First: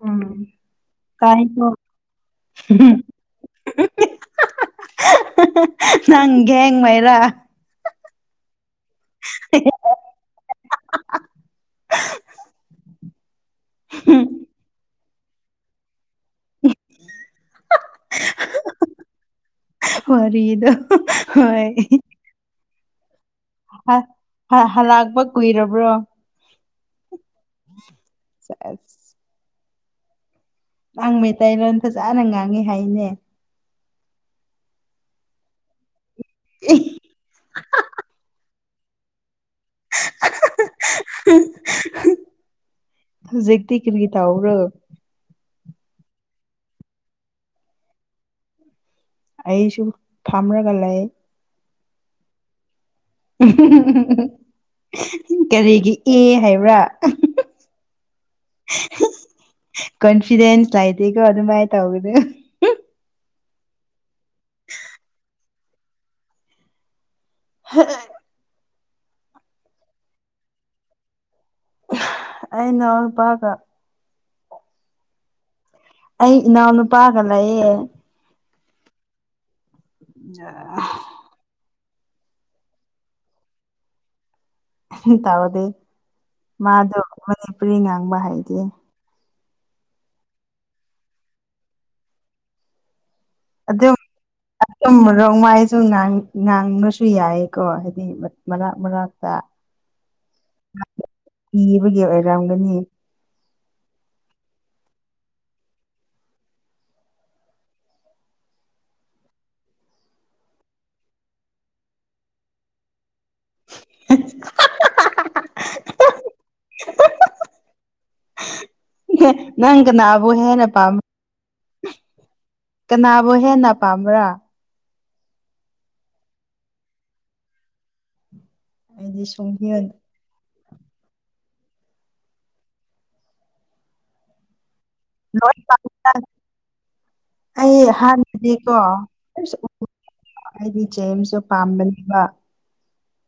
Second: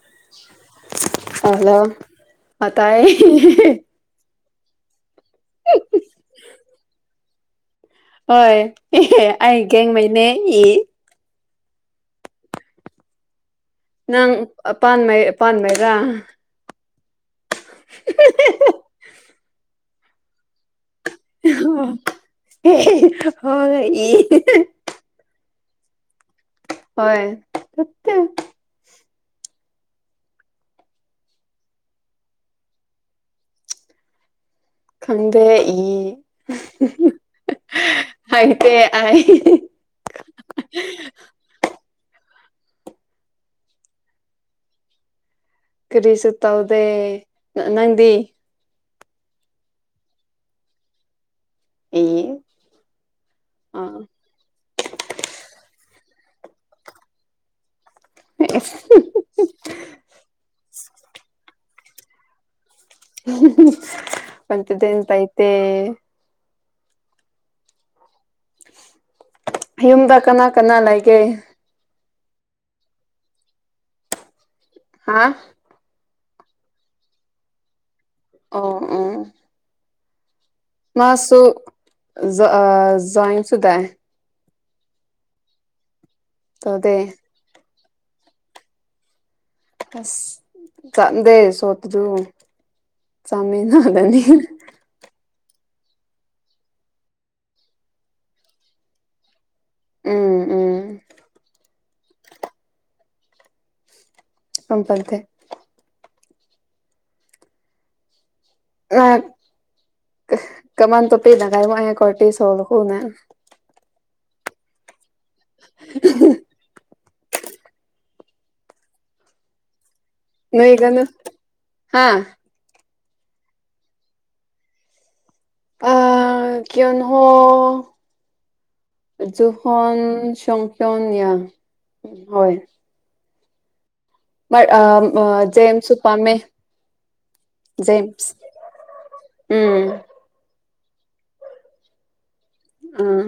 ꯎꯝ ꯑꯥ ꯇꯥꯏꯀꯣ ꯍꯜꯂꯣ ꯑꯥꯇꯥꯏ [unintelligible] ꯅꯪ ꯒꯦꯡꯃꯩꯔ꯫ ꯍꯣꯏ꯫ ꯑꯦ ꯑꯩꯒꯦꯡꯃꯩꯅꯦ ꯏ꯫ [unintelligible] ꯅꯪ ꯑꯄꯥꯟꯃꯩ꯫ ꯑꯦ ꯄꯥꯟꯃꯦꯔꯥ꯫ [unintelligible] [unintelligible] ꯋꯔꯤ ꯗꯣ꯫ ꯍꯣꯏ꯫ [unintelligible] ꯏ ꯍ ꯍꯂꯥꯛꯕ ꯀꯨꯏꯔꯕ ꯕ꯭ꯔꯣ ꯍꯣꯏ ꯁꯦꯁ ꯅꯪ ꯃꯩꯇꯩꯂꯣꯟ ꯐꯖꯟꯅ ꯉꯥꯡꯉꯤ ꯍꯥꯏꯅꯦ ꯈꯪꯗꯦ ꯏ ꯍꯥꯏ ꯇ ꯍꯥꯏ [unintelligible] ꯍꯧꯖꯤꯛꯇꯤ ꯀꯔꯤ ꯇꯧꯕꯔꯣ ꯀꯔꯤꯁꯨ ꯇꯧꯗꯦ ꯅꯪꯗꯤ ꯑꯩꯁꯨ ꯐꯝꯔꯒ ꯂꯩ ꯏ ꯑꯥ ꯀꯔꯤꯒꯤ ꯑꯦ ꯍꯥꯏꯕ꯭ꯔꯥ ꯀꯣꯟꯐꯤꯗꯦꯟꯁ ꯂꯥꯏꯗꯤꯒꯣ ꯑꯗꯨ ꯃꯥꯥꯏ ꯇꯧꯔꯤꯅꯦ ꯀꯟꯐꯤꯗꯦꯟ ꯂꯩꯇꯦ ꯍꯥ ꯌꯨꯝꯗ ꯀꯅꯥ ꯀꯅꯥ ꯂꯩꯒꯦ ꯑꯩ ꯏꯅꯥꯎꯄꯒ ꯍꯥꯥ ꯑꯩ ꯏꯅꯥꯎ ꯅꯨꯄꯥꯥꯒ ꯂꯩꯌꯦ ꯑꯣ ꯑꯣ ꯌꯥ ꯖꯟꯁꯤꯗꯥꯏ ꯍ ꯇꯥꯎꯗꯦ ꯃꯥ ꯇꯧꯗꯦ ꯑꯗꯨ ꯃꯤꯅ ꯉꯥꯡꯕ ꯍꯥꯏꯗꯤ ꯑꯁ ꯈꯪꯗꯦ ꯁꯣꯇꯗꯨ ꯆꯃꯤꯅꯕꯅꯤꯅ ꯔꯣꯡꯃꯥꯏꯁꯨ ꯉꯥꯡꯕꯁꯨ ꯌꯥꯏꯀꯣ ꯍꯥꯏꯗꯤ ꯃꯔꯥꯛ ꯃꯔꯥꯛꯇ ꯎꯝ ꯍ ꯎꯝ ꯒꯤ ꯑꯣꯏꯔꯝꯒꯅꯤ ꯃꯝꯄꯗꯦ ꯑ ꯀꯃꯥꯟ ꯇꯣ ꯄꯤꯗ ꯀꯥꯏꯃ ꯑꯦ ꯀꯣꯔꯇꯤꯁꯣꯜ ꯍꯨꯅꯦ [unintelligible] [unintelligible] ꯅꯪ ꯀꯅꯥꯕꯨ ꯍꯦꯟꯅ ꯄꯥꯝ ꯅꯣꯏꯒꯅꯨ ꯍꯥ ꯀꯅꯥꯕꯨꯣ ꯍꯦꯟꯅ ꯄꯥꯝꯕ꯭ꯔꯥ ꯑ ꯀ ꯍꯣ ꯑꯩꯗꯤ ꯁꯨꯡꯍꯦꯟ ꯖꯨꯍꯥꯟ ꯁ ꯇꯣ ꯌꯥ ꯍꯣꯏ ꯃꯥ ꯑ ꯂꯣꯏ ꯖꯦꯝꯁ ꯄꯥꯝꯃꯤꯗ ꯎꯄꯥꯝꯃꯦ ꯑꯩ ꯦꯝꯁ ꯍꯥꯟꯅꯗꯤꯀꯣ ꯎꯝ ꯑꯩꯗꯤ ꯆꯦꯁꯨ ꯄꯥꯝꯕꯅꯦꯕ ꯑꯥ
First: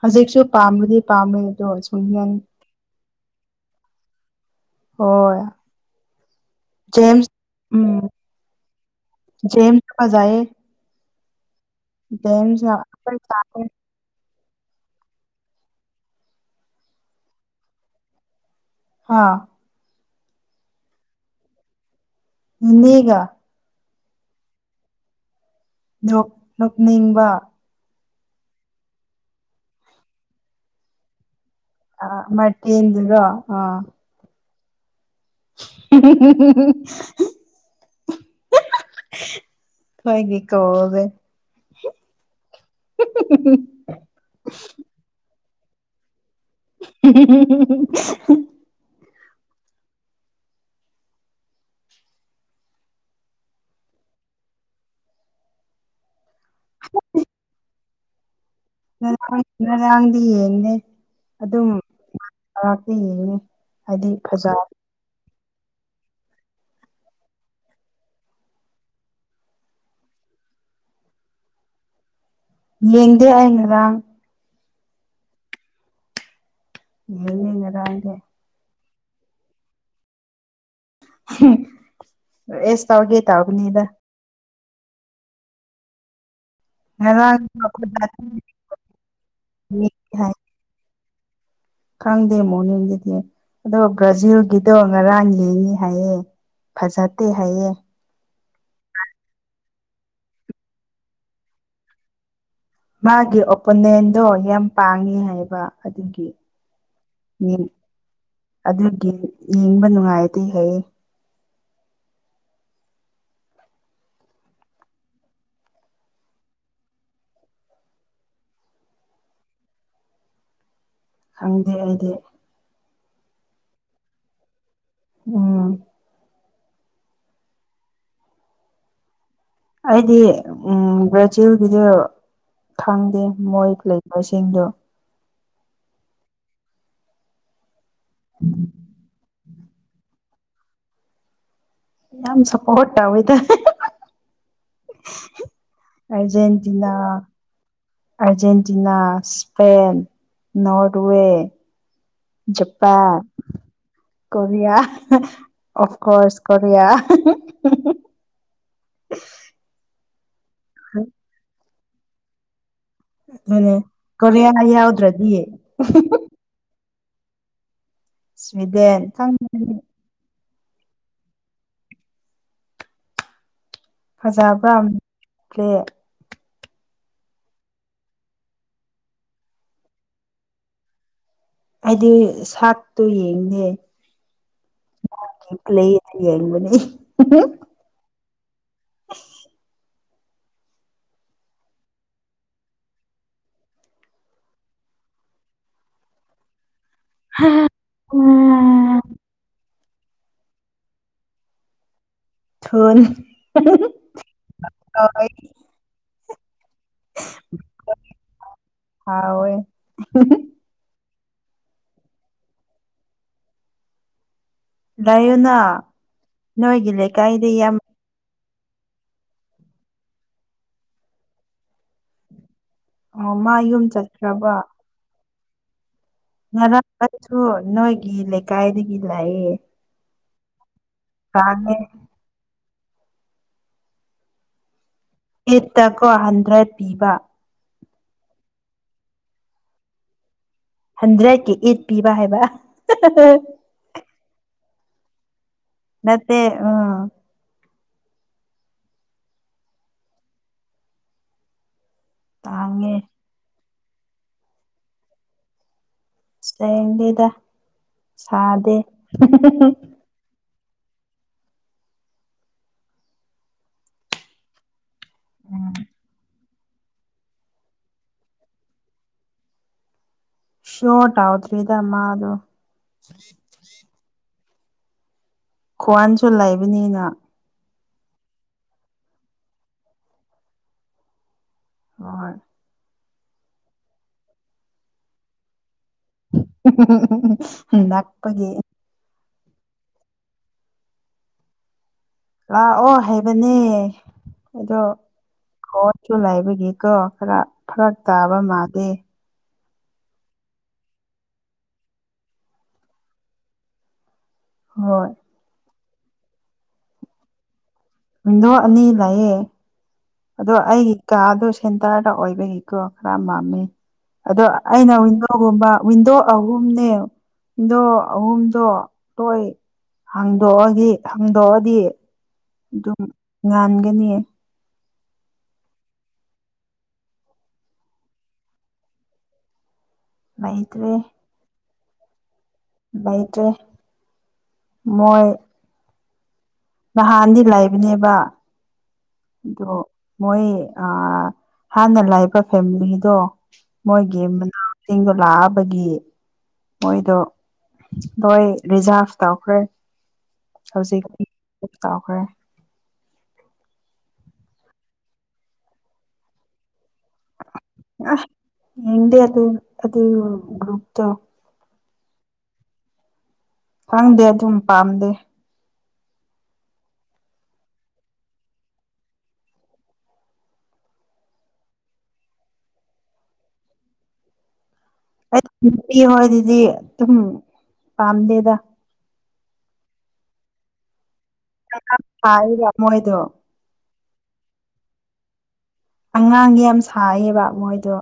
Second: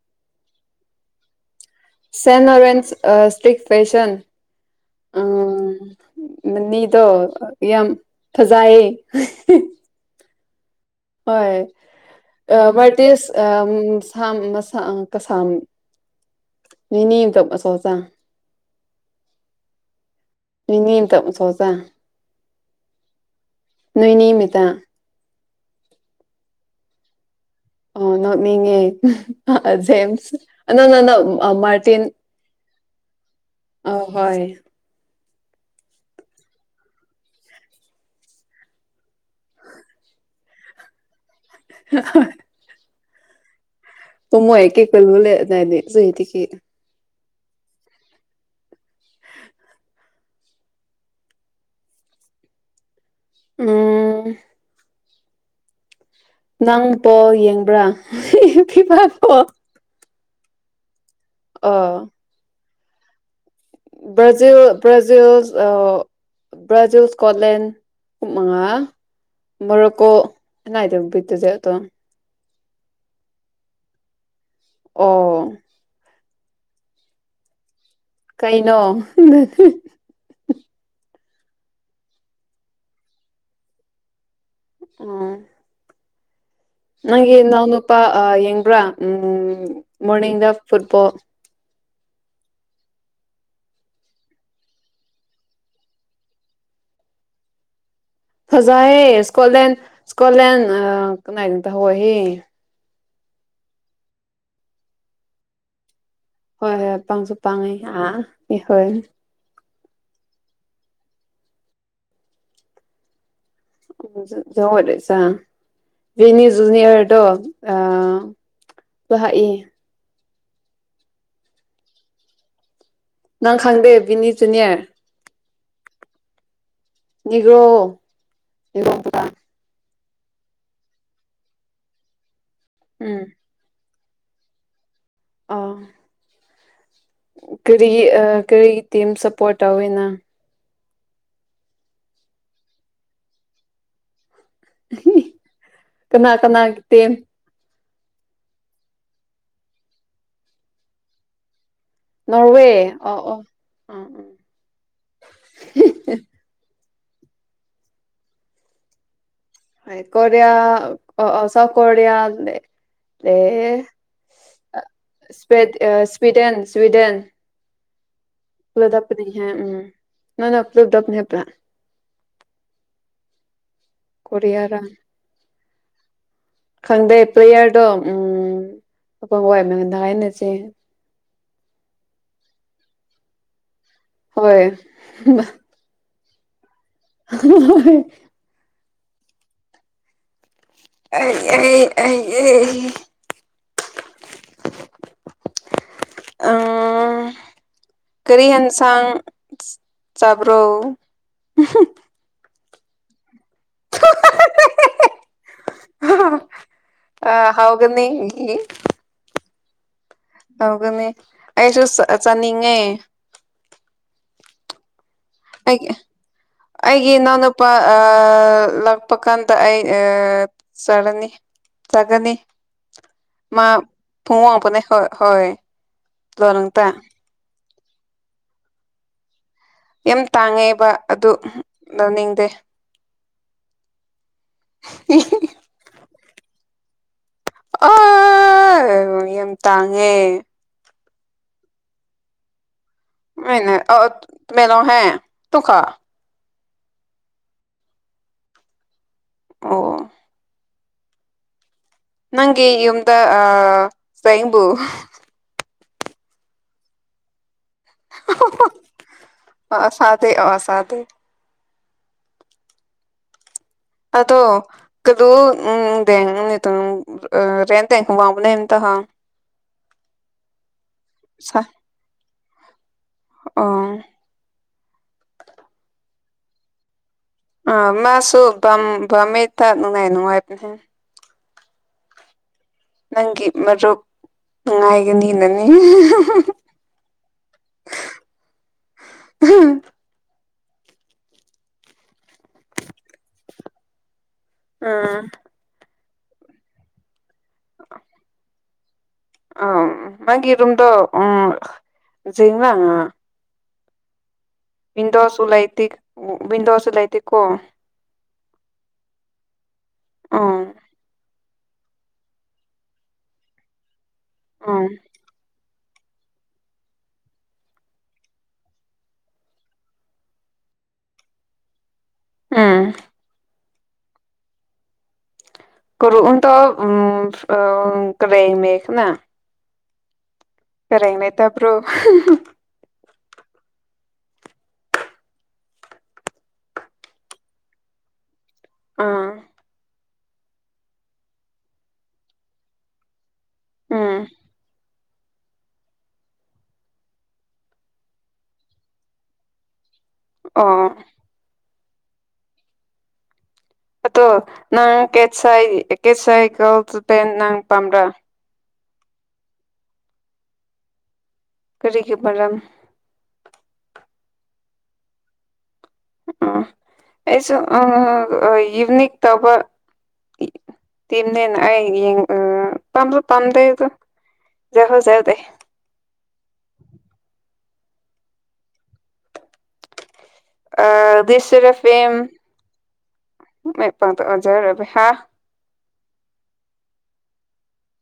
ꯍꯧꯖꯤꯦꯛꯁꯨꯣ ꯄꯥꯝꯗꯤ ꯄꯥꯝ ꯁꯦꯟ ꯂꯣꯔꯦꯟꯁ ꯏꯁꯇ꯭ꯔꯤꯛ ꯐꯦꯁꯟ ꯍꯣꯏ ꯃꯤꯗꯣ ꯖꯦꯝꯁ ꯌꯥꯝ ꯎꯝ ꯐꯖꯥꯏꯌꯦ ꯖꯦꯝꯁ ꯐꯖꯩꯌꯦ ꯍꯣꯏ ꯑ ꯖꯦꯝꯁꯅ ꯋꯥ ꯏꯁꯖ ꯑ ꯀꯁꯥꯝ ꯅꯦꯅꯦ ꯑꯇ ꯑꯆꯧ ꯑꯆꯥꯥꯡ ꯍꯥꯥ ꯅꯤ ꯇ ꯁꯣꯁ ꯏꯒ ꯅꯣꯏꯣꯏꯅꯤꯃꯤꯇꯥ ꯅꯣꯛꯅꯤꯡꯕ ꯑꯣ ꯅꯅꯤꯡꯉꯦ ꯖꯦꯝꯁ ꯑ ꯅꯅ ꯑ ꯃꯠꯇꯤꯗꯨꯒꯣ ꯑ ꯊꯣꯏꯅꯤ ꯀꯣꯕ ꯑ ꯎ ꯍ ꯇ ꯃꯣꯏ ꯑꯦꯦ ꯀꯜ ꯂ ꯦ ꯁꯦ ꯀꯠ ꯎ ꯎꯝ ꯅꯪ ꯄꯣ ꯌꯦꯡꯕ꯭ꯔꯥ ꯎ [unintelligible] ꯁꯤꯅꯦ ꯑꯣ ꯑꯥ ꯊ ꯕ꯭ꯔꯖꯤꯜ ꯭ꯔꯖꯤꯜ ꯑ ꯕ꯭ꯔꯥꯖꯤꯜ ꯁꯀꯣꯠꯂꯦꯟ ꯎꯃꯉꯥ ꯃꯣꯔꯣꯀꯣ ꯑꯦꯅꯥ ꯍꯥꯏꯗ ꯠꯇꯗꯤꯦ ꯑꯇꯣ ꯌꯦꯒꯦꯏꯉꯗ ꯑꯣ ꯌꯦꯡ ꯌꯦꯉꯗꯥꯥꯏ ꯀꯩꯅꯣ ꯅꯠꯊꯦ ꯍꯝ ꯑꯦꯁ ꯇꯧꯒꯦ ꯇꯥꯎꯕꯅꯤꯗ ꯑꯪ ꯉꯔꯥꯡ ꯅꯪꯒꯤ ꯅꯥꯎꯅꯨꯄꯥ ꯑ ꯌꯦꯡꯕ꯭ꯔꯥ ꯎꯝ ꯍꯥꯏ ꯃꯣꯔꯅꯤꯡ ꯗ ꯐꯨꯠꯕꯣꯜ ꯈꯪꯗꯦ ꯃꯣꯔꯅꯤꯡꯒꯤꯗꯤ ꯑꯗꯣ ꯕ꯭ꯔꯥꯖꯤꯜꯒꯤꯗꯣ ꯉꯔꯥꯡ ꯌꯦꯡꯉꯤ ꯍꯥꯏꯌꯦ ꯐꯖꯠꯇꯦ ꯍꯥꯏꯌꯦ ꯐꯖꯌꯦ ꯏꯁꯀꯣꯠꯂꯦꯟ ꯏꯁꯀꯣꯠꯂꯦꯟ ꯑ ꯀꯃꯥꯏꯅ ꯇꯧꯍꯦꯌꯦ ꯃꯥꯒꯤ ꯑꯣꯄꯣꯅꯦꯟꯗꯣ ꯌꯥꯝ ꯄꯥꯡꯉꯤ ꯍꯥꯏꯕ ꯑꯗꯨꯒꯤ ꯍꯣꯏ ꯍꯣꯏ ꯄꯥꯡꯁꯨ ꯄꯥꯡꯉꯦ ꯑꯥ [unintelligible] ꯍꯣꯏ ꯑꯗꯨꯒꯤ ꯌꯦꯡꯕ ꯅꯨꯡꯉꯥꯏꯇꯦ ꯍꯥꯏꯌꯦ [unintelligible] ꯖꯨꯅꯤꯌꯔꯗꯣ ꯑ ꯂꯍꯥꯛꯏ ꯈꯪꯗꯦ ꯑꯩꯗꯤ ꯅꯪ ꯈꯪꯗꯦ ꯕꯤꯅꯤꯆꯨꯅꯌꯔ ꯎꯝ ꯅꯦꯒꯔꯣ [unintelligible] ꯑꯩꯗꯤ ꯎꯝ ꯕ꯭ꯔꯥꯖꯤꯜꯒꯤꯗꯨ ꯈꯪꯗꯦ ꯎꯝ ꯃꯣꯏ ꯂꯩ ꯃꯁꯤꯡꯗꯣ ꯑꯥ ꯀꯔꯤꯒꯤ ꯑ ꯀꯔꯤꯒꯤ ꯇꯤꯝ ꯁꯞ ꯄꯔꯣ ꯇꯧꯑꯦ ꯅꯪ ꯌꯥꯝ ꯁꯄꯣꯔꯠ ꯇꯧꯑꯦꯇ ꯀꯅꯥ ꯀꯅꯥꯒꯤ Argentina team Argentina Spain Norway Norway Japan ꯑꯣ ꯑꯣ ꯑꯥ ꯎꯝ ꯀꯣꯔꯤꯌꯥ ꯑꯣꯐꯀꯣꯁ ꯀꯣꯔꯤꯌꯥ [unintelligible] [unintelligible] ꯀꯣꯔꯤꯌꯥ ꯖꯨꯅꯦ ꯗꯨ ꯅꯦ ꯀꯣꯔꯤꯌꯥ ꯌꯥꯎꯗ꯭ꯔꯗꯤ ꯁ꯭ꯋꯤꯗꯦꯟ ꯁ꯭ꯋꯤꯗꯦꯟ ꯁ꯭ꯋꯤꯗꯦꯟ ꯄꯨꯂꯞꯄꯅꯤ ꯊꯥꯡ [unintelligible] ꯎꯝ ꯅꯪꯅ ꯄꯨꯗꯛ ꯅꯦꯄ꯭ꯔꯥ ꯐꯖꯕ꯭ꯔꯥ ꯇ꯭ꯂꯦ [unintelligible] ꯈꯪꯗꯦ ꯄ꯭ꯂꯦꯌꯔꯗꯣ ꯎꯝ [unintelligible] ꯑꯪ ꯋꯥꯏ ꯃꯗ ꯍꯥꯏꯅꯁꯦ ꯍꯥꯏꯗꯤ ꯁꯥꯛꯇꯣ ꯌꯦꯡꯗꯦ ꯍꯣꯏ ꯄ꯭ꯂꯦꯗ ꯌꯦꯡꯕꯅꯤ [unintelligible] [inaudible] ꯑꯩ ꯑꯩ ꯑꯩ ꯑꯩ ꯑ ꯎꯝ ꯀꯔꯤ ꯎꯝ, ꯍꯦꯟꯁꯥꯡ ꯆꯥꯕ꯭ꯔꯧ [unintelligible] ꯊꯔꯤ [unintelligible] [unintelligible] ꯑ ꯍꯧꯒꯅꯤ ꯍꯝ ꯍꯥꯎꯒꯅꯤ ꯑꯩꯁꯨ ꯆꯆꯅꯤꯡꯉꯦ ꯂꯩꯌꯨꯅ ꯑꯩ ꯅꯣꯏꯒꯤ ꯑꯩꯒꯤ ꯂꯩꯀꯥꯏꯗ ꯢꯅꯥꯎꯅꯨꯄ ꯌꯥꯝ ꯂꯥꯛꯄ ꯀꯥꯟꯗ ꯑꯩꯥ ꯆꯔꯅꯤ ꯆꯥꯒꯅꯤ ꯑꯣ ꯃꯥ ꯌꯨꯝ ꯐꯣꯡꯉ ꯃꯅꯦ ꯍ ꯍꯣꯏ ꯌꯥꯁꯨ ꯂꯣꯟꯅꯨꯡꯇ [unintelligible] ꯅꯣꯏꯒꯤ ꯂꯩꯀꯥꯏꯗꯒꯤ ꯂꯥꯛꯑꯦ ꯌꯥꯝ ꯇꯥꯡꯉꯦꯕ ꯑꯗꯨ ꯀꯥꯡꯉꯦ ꯂꯧꯅꯤꯡꯗꯦ ꯑꯦꯇ ꯀ [unintelligible] ꯗ꯭ꯔꯦꯠ ꯄꯤꯕ ꯑ ꯌꯥꯝ ꯇꯥꯡꯉꯦ ꯍꯟꯗ꯭ꯔꯦꯠꯀꯤ ꯏꯠ ꯄꯤꯕ ꯍꯥꯏꯕ ꯃꯅꯦ ꯑ [unintelligible] ꯃꯅꯣ ꯍꯥꯏ ꯃꯠꯇꯦ ꯑ ꯅꯪꯒꯤ ꯇꯥꯡꯉꯦ ꯌꯨꯝꯗ ꯑ ꯐꯩꯕꯨꯨ ꯁꯤꯗ [unintelligible] ꯁꯥꯗꯦ ꯄꯇ [unintelligible] ꯑꯗꯣ ꯀꯗꯣ [unintelligible] ꯎꯝ ꯎꯗ ꯅ ꯔꯦꯟꯗ ꯋꯥꯃꯅ ꯏꯇ ꯁꯣꯠ [unintelligible] ꯎꯗ꯭ꯔꯔꯤ ꯏꯗ ꯃꯥ ꯑꯗꯨ ꯑꯣ ꯈ꯭ꯋꯥꯟꯁꯨ ꯂꯩꯕꯅꯤꯅ ꯑ ꯃꯥꯁꯨ ꯝꯃꯤ ꯇꯥꯛ ꯅꯨꯡꯉꯥꯏ ꯅꯨꯡꯉꯥꯏꯕꯅꯦ ꯑꯣꯏ ꯅꯪꯒꯤ ꯃꯔꯨꯞ ꯅꯨꯡꯉꯥꯏꯒꯅꯤꯅꯅꯤ ꯅꯄꯒꯤ ꯎꯝ ꯂꯥꯛꯑꯣ ꯍꯥꯏꯩꯕꯅꯦ ꯑꯗꯣ ꯎꯝ ꯨ ꯂꯥꯏꯕꯒꯤꯀꯣ ꯈꯔ ꯐꯔꯛ ꯇꯥꯕ ꯃꯥꯗꯦ ꯑ ꯃꯥꯒꯤ ꯔꯨꯝꯗ ꯎꯝꯅꯥ ꯍꯣꯏ ꯃꯤꯟꯗꯣꯁꯨꯂꯥꯏꯇꯛ ꯑꯣ ꯕꯤꯟ ꯋꯥꯁ ꯂꯥꯏꯇ ꯀꯣ ꯃꯤꯗꯣ ꯑꯅꯤ ꯂꯑꯌꯦ ꯑꯗꯣ ꯎꯝ ꯑꯩꯒꯤ ꯀ ꯑꯗꯨ ꯁꯦꯟꯇꯔꯗ ꯑꯣꯏꯕꯒꯤꯀꯣ ꯈꯔ ꯃꯥꯝꯃꯤ ꯑꯗꯣ ꯎꯝ ꯑꯩꯅ ꯋꯤꯟꯗꯣꯒꯨꯝꯕ ꯋꯤꯟꯗꯣ ꯑꯍꯨꯝꯅꯦ ꯋꯤꯟꯗꯣ ꯑꯍꯨꯝꯗꯣ ꯂꯣꯏ ꯍꯥꯡꯗꯣꯛꯑꯗꯤ ꯍꯥꯡꯗꯣꯛꯑꯗꯤ ꯎꯝ ꯑꯗꯨꯝ ꯉꯥꯟ ꯒꯅꯤ ꯀꯨ ꯇ ꯎꯝ ꯀꯔꯦꯏ ꯃꯈ ꯅ ꯃꯩ ꯇꯦ ꯭ꯔꯣ ꯏꯇ ꯃꯣꯏ ꯅꯍꯥꯟꯅꯤ ꯂꯥꯛꯕꯅꯦꯕ ꯑꯥ ꯗꯣ ꯃꯣꯏ ꯍꯥꯟꯅ ꯂꯥꯛꯕ ꯐꯦꯃꯤꯂꯤꯗꯣ ꯎꯝ ꯃꯣꯏꯒꯤꯦ ꯆꯤꯡꯗꯣ ꯂꯥꯛꯑꯕꯒꯤ ꯃꯣꯏꯗꯣ ꯂꯣꯏ ꯔꯤꯖꯥꯔꯚ ꯇꯧꯈ꯭ꯔꯦ ꯑ ꯞ ꯆꯥꯎꯈ꯭ꯔꯦ ꯑꯣ ꯅꯪ ꯀꯦꯠ ꯁꯥꯏ ꯀꯦꯠ ꯁꯥꯏ ꯀꯜ ꯄꯦꯟ ꯅꯪ ꯄꯥꯝꯕ꯭ꯔꯥ ꯌꯦꯗꯤ ꯑ ꯑ ꯒ꯭ꯔꯨꯛꯇꯇꯣ ꯀꯔꯤꯒꯤ ꯃꯔꯔꯝ ꯈꯪꯗꯦ ꯑꯗꯨꯝ ꯄꯥꯝꯗꯦ ꯎ ꯑꯩꯁꯨ ꯌꯨꯅꯤꯛ ꯇꯧꯕ ꯇꯤꯝꯅꯦꯅ ꯑꯩ ꯄꯥꯝꯁꯨ ꯄꯥꯝꯗꯦ ꯑꯗꯣ ꯍꯣꯏ ꯑꯗꯨꯗꯤ ꯑꯗꯨꯝ ꯄꯥꯝꯗꯦꯗ ꯑ ꯁꯨꯔ ꯐꯤꯝ ꯁꯥꯏꯕ ꯃꯣꯏꯗꯣ ꯃ ꯄꯥꯎꯗ ꯍꯖꯔ ꯍꯥ ꯑꯉꯥꯡ ꯌꯥꯝ ꯁꯌꯦꯕ ꯃꯣꯏꯗꯣ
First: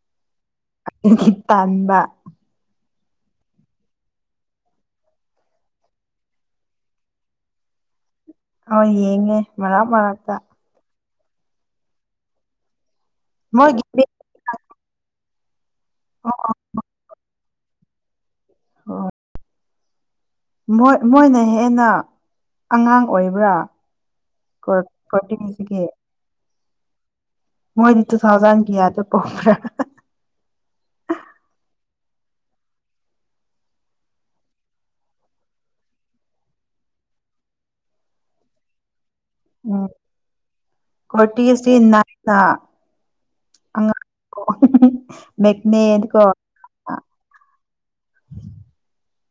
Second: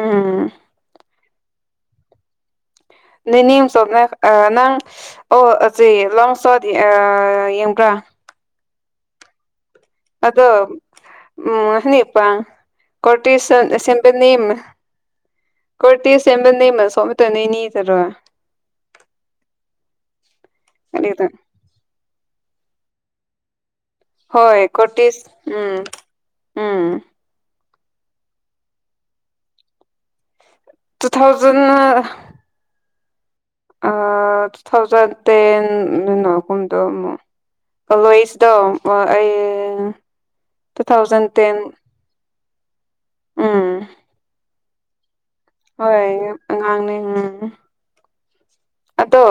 ꯑꯥ ꯇꯝꯕ ꯅꯦꯅꯦ ꯁꯣꯅ ꯅꯪ ꯑꯣꯆꯦ ꯂꯣꯡ ꯁꯠ ꯌꯦꯡꯕ꯭ꯔꯥ ꯑ ꯌꯦꯡꯉꯦ ꯃꯂ ꯃꯅꯠꯇ ꯑꯗꯣ ꯎꯝ ꯍꯅꯤꯄꯥ ꯀꯣꯇꯁꯟ ꯃꯣꯏꯒꯤ ꯁꯤꯕꯅꯤꯝ ꯀꯇ ꯁꯦꯝꯕꯔ ꯅ ꯃ ꯁꯋꯥ ꯇꯅꯅꯤ ꯇꯔ ꯍ ꯣꯏ ꯑꯗꯨꯗ ꯃꯣꯏꯅ ꯍꯦꯟꯅ ꯑꯉꯥꯡ ꯑꯣꯏꯕ꯭ꯔꯥ ꯍꯣꯏ ꯀꯣꯇꯤꯁ ꯎꯝ ꯀꯣꯔꯇꯤꯁꯤꯒꯤ ꯑꯝ ꯃꯣꯏꯗꯤꯠꯇꯨ ꯊꯥꯎꯖꯥꯟꯒꯌꯥꯗ ꯀꯣꯄ꯭ꯔꯥ ꯇꯨ ꯊꯥꯎꯖꯟ ꯇꯨ ꯊꯥꯎꯖꯟ ꯇꯦꯟꯅꯒꯨꯝꯗꯣ ꯑꯃꯨꯛ ꯀꯂꯣꯏꯁꯤꯗꯣ ꯎꯝ ꯀꯇ ꯇꯦꯟ ꯁꯤ ꯏꯥꯡ ꯎꯝ [unintelligible] ꯍꯣꯏ ꯑꯉꯥꯡꯅꯤ ꯎꯝ ꯑꯗꯣ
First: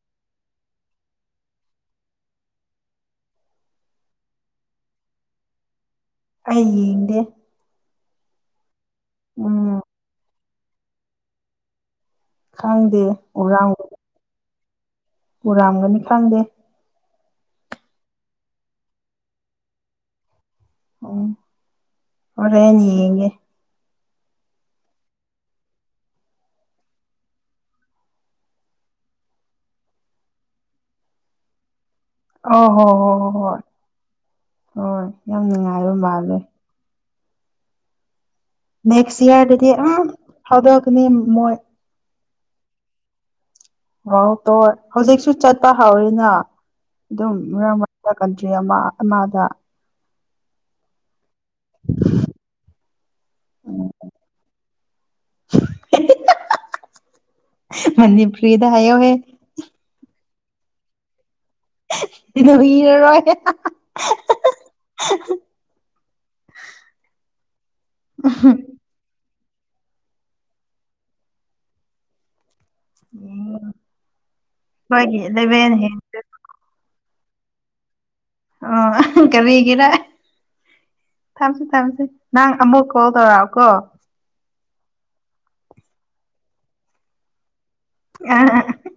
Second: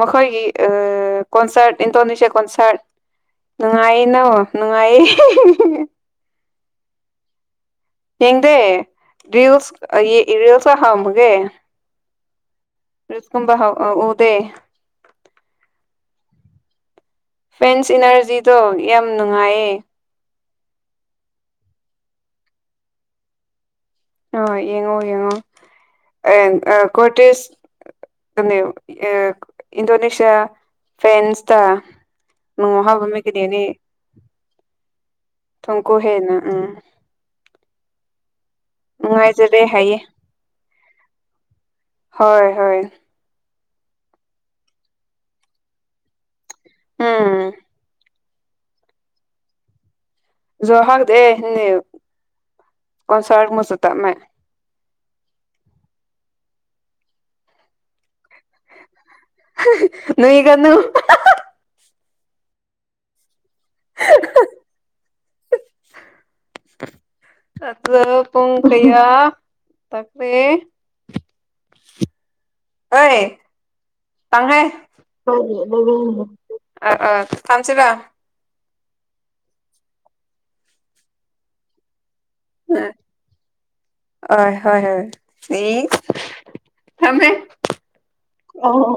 ꯃꯈꯣꯏꯒꯤ ꯀꯣꯟꯁꯥꯔꯠ ꯏꯟꯗꯣꯅꯦꯁꯤꯌꯥ ꯀꯣꯟꯁꯥꯔꯠ ꯅꯨꯡꯉꯥꯏ ꯅ ꯅꯨꯡꯉꯥꯏꯌꯦ ꯑꯩ ꯌꯦꯡꯗꯦ ꯍꯡꯗꯦ ꯎꯝ ꯁ ꯏꯔꯜꯁ ꯍꯥꯎꯃꯒꯦ ꯈꯪꯗꯦ ꯔꯁꯀꯨꯝꯕ ꯎꯔꯥꯡ ꯎꯗꯦ ꯎꯔꯥꯝꯒꯅꯤ ꯈꯪꯗꯦ ꯐꯦꯟꯁ ꯏꯅꯔꯖꯤꯗꯣ ꯌꯥꯝ ꯅꯨꯡꯉꯥꯏꯌꯦ ꯑꯣꯝ ꯍꯔꯦꯅꯤꯌꯦꯦ ꯑ ꯌꯦꯡꯉꯣ ꯌꯦꯡꯉꯣ ꯀꯣꯔꯣꯇꯤꯁ ꯏꯟꯗꯣꯅꯦꯁꯤꯌꯥ ꯐꯦꯟꯁꯇ ꯑꯣ ꯍꯣ ꯍꯣ ꯍꯣꯏ ꯍꯣꯏ ꯍꯣꯏ ꯌꯥꯝ ꯅꯨꯡꯉꯥꯏꯕ ꯊꯨꯝꯀꯨ ꯍꯦꯟꯅ ꯃꯥꯜꯂꯦ ꯎꯝ ꯅꯦꯛꯁ ꯅꯨꯡꯉꯥꯏꯖꯔꯦ ꯏꯌꯥꯔꯗꯤ ꯍꯥꯏꯌꯦ ꯑꯗ ꯑ ꯃꯣꯏ ꯍꯣꯏ ꯍꯣꯏ ꯑꯣ ꯇꯣꯏ ꯍꯧꯖꯤꯛꯁꯨ ꯆꯠꯄ ꯍꯧꯎꯔꯤꯅ ꯗꯨꯝ ꯎꯝ ꯃꯔꯛ ꯃꯔꯛ ꯀꯟꯇ꯭ꯔꯤ ꯑꯃ ꯑꯃꯗ ꯖꯣ ꯍꯥꯗꯦ ꯀꯣꯟꯁꯔ ꯃꯁꯨ ꯇꯥꯃꯦ ꯃꯅꯤ ꯐ꯭ꯔꯤꯗ ꯍꯥꯏꯌꯣꯍꯦ ꯅꯨꯏ ꯀꯥꯅꯨ ꯀ ꯅ ꯏꯔꯔꯣꯏ ꯑ ꯄꯣꯡ ꯀꯌꯥ ꯇꯈꯔꯦ ꯑꯣꯏ ꯇꯉꯥꯏ ꯑꯩꯈꯣꯏꯒꯤ ꯏꯂꯚꯦꯟ ꯍꯦꯟꯈ꯭ꯔꯦ ꯑ ꯑ ꯊꯝꯁꯤꯕ ꯑꯣ ꯀꯔꯤꯒꯤꯔꯥ ꯊꯝꯁꯤ ꯊꯝꯁꯤ ꯅꯪ ꯑꯃꯨꯛ ꯀꯣꯜ ꯇꯧꯔꯛꯑꯣꯀꯣ ꯍꯣꯏ ꯍꯣꯏ ꯍꯣꯏ ꯑꯦ ꯊꯝꯃꯦ ꯑ ꯑꯣ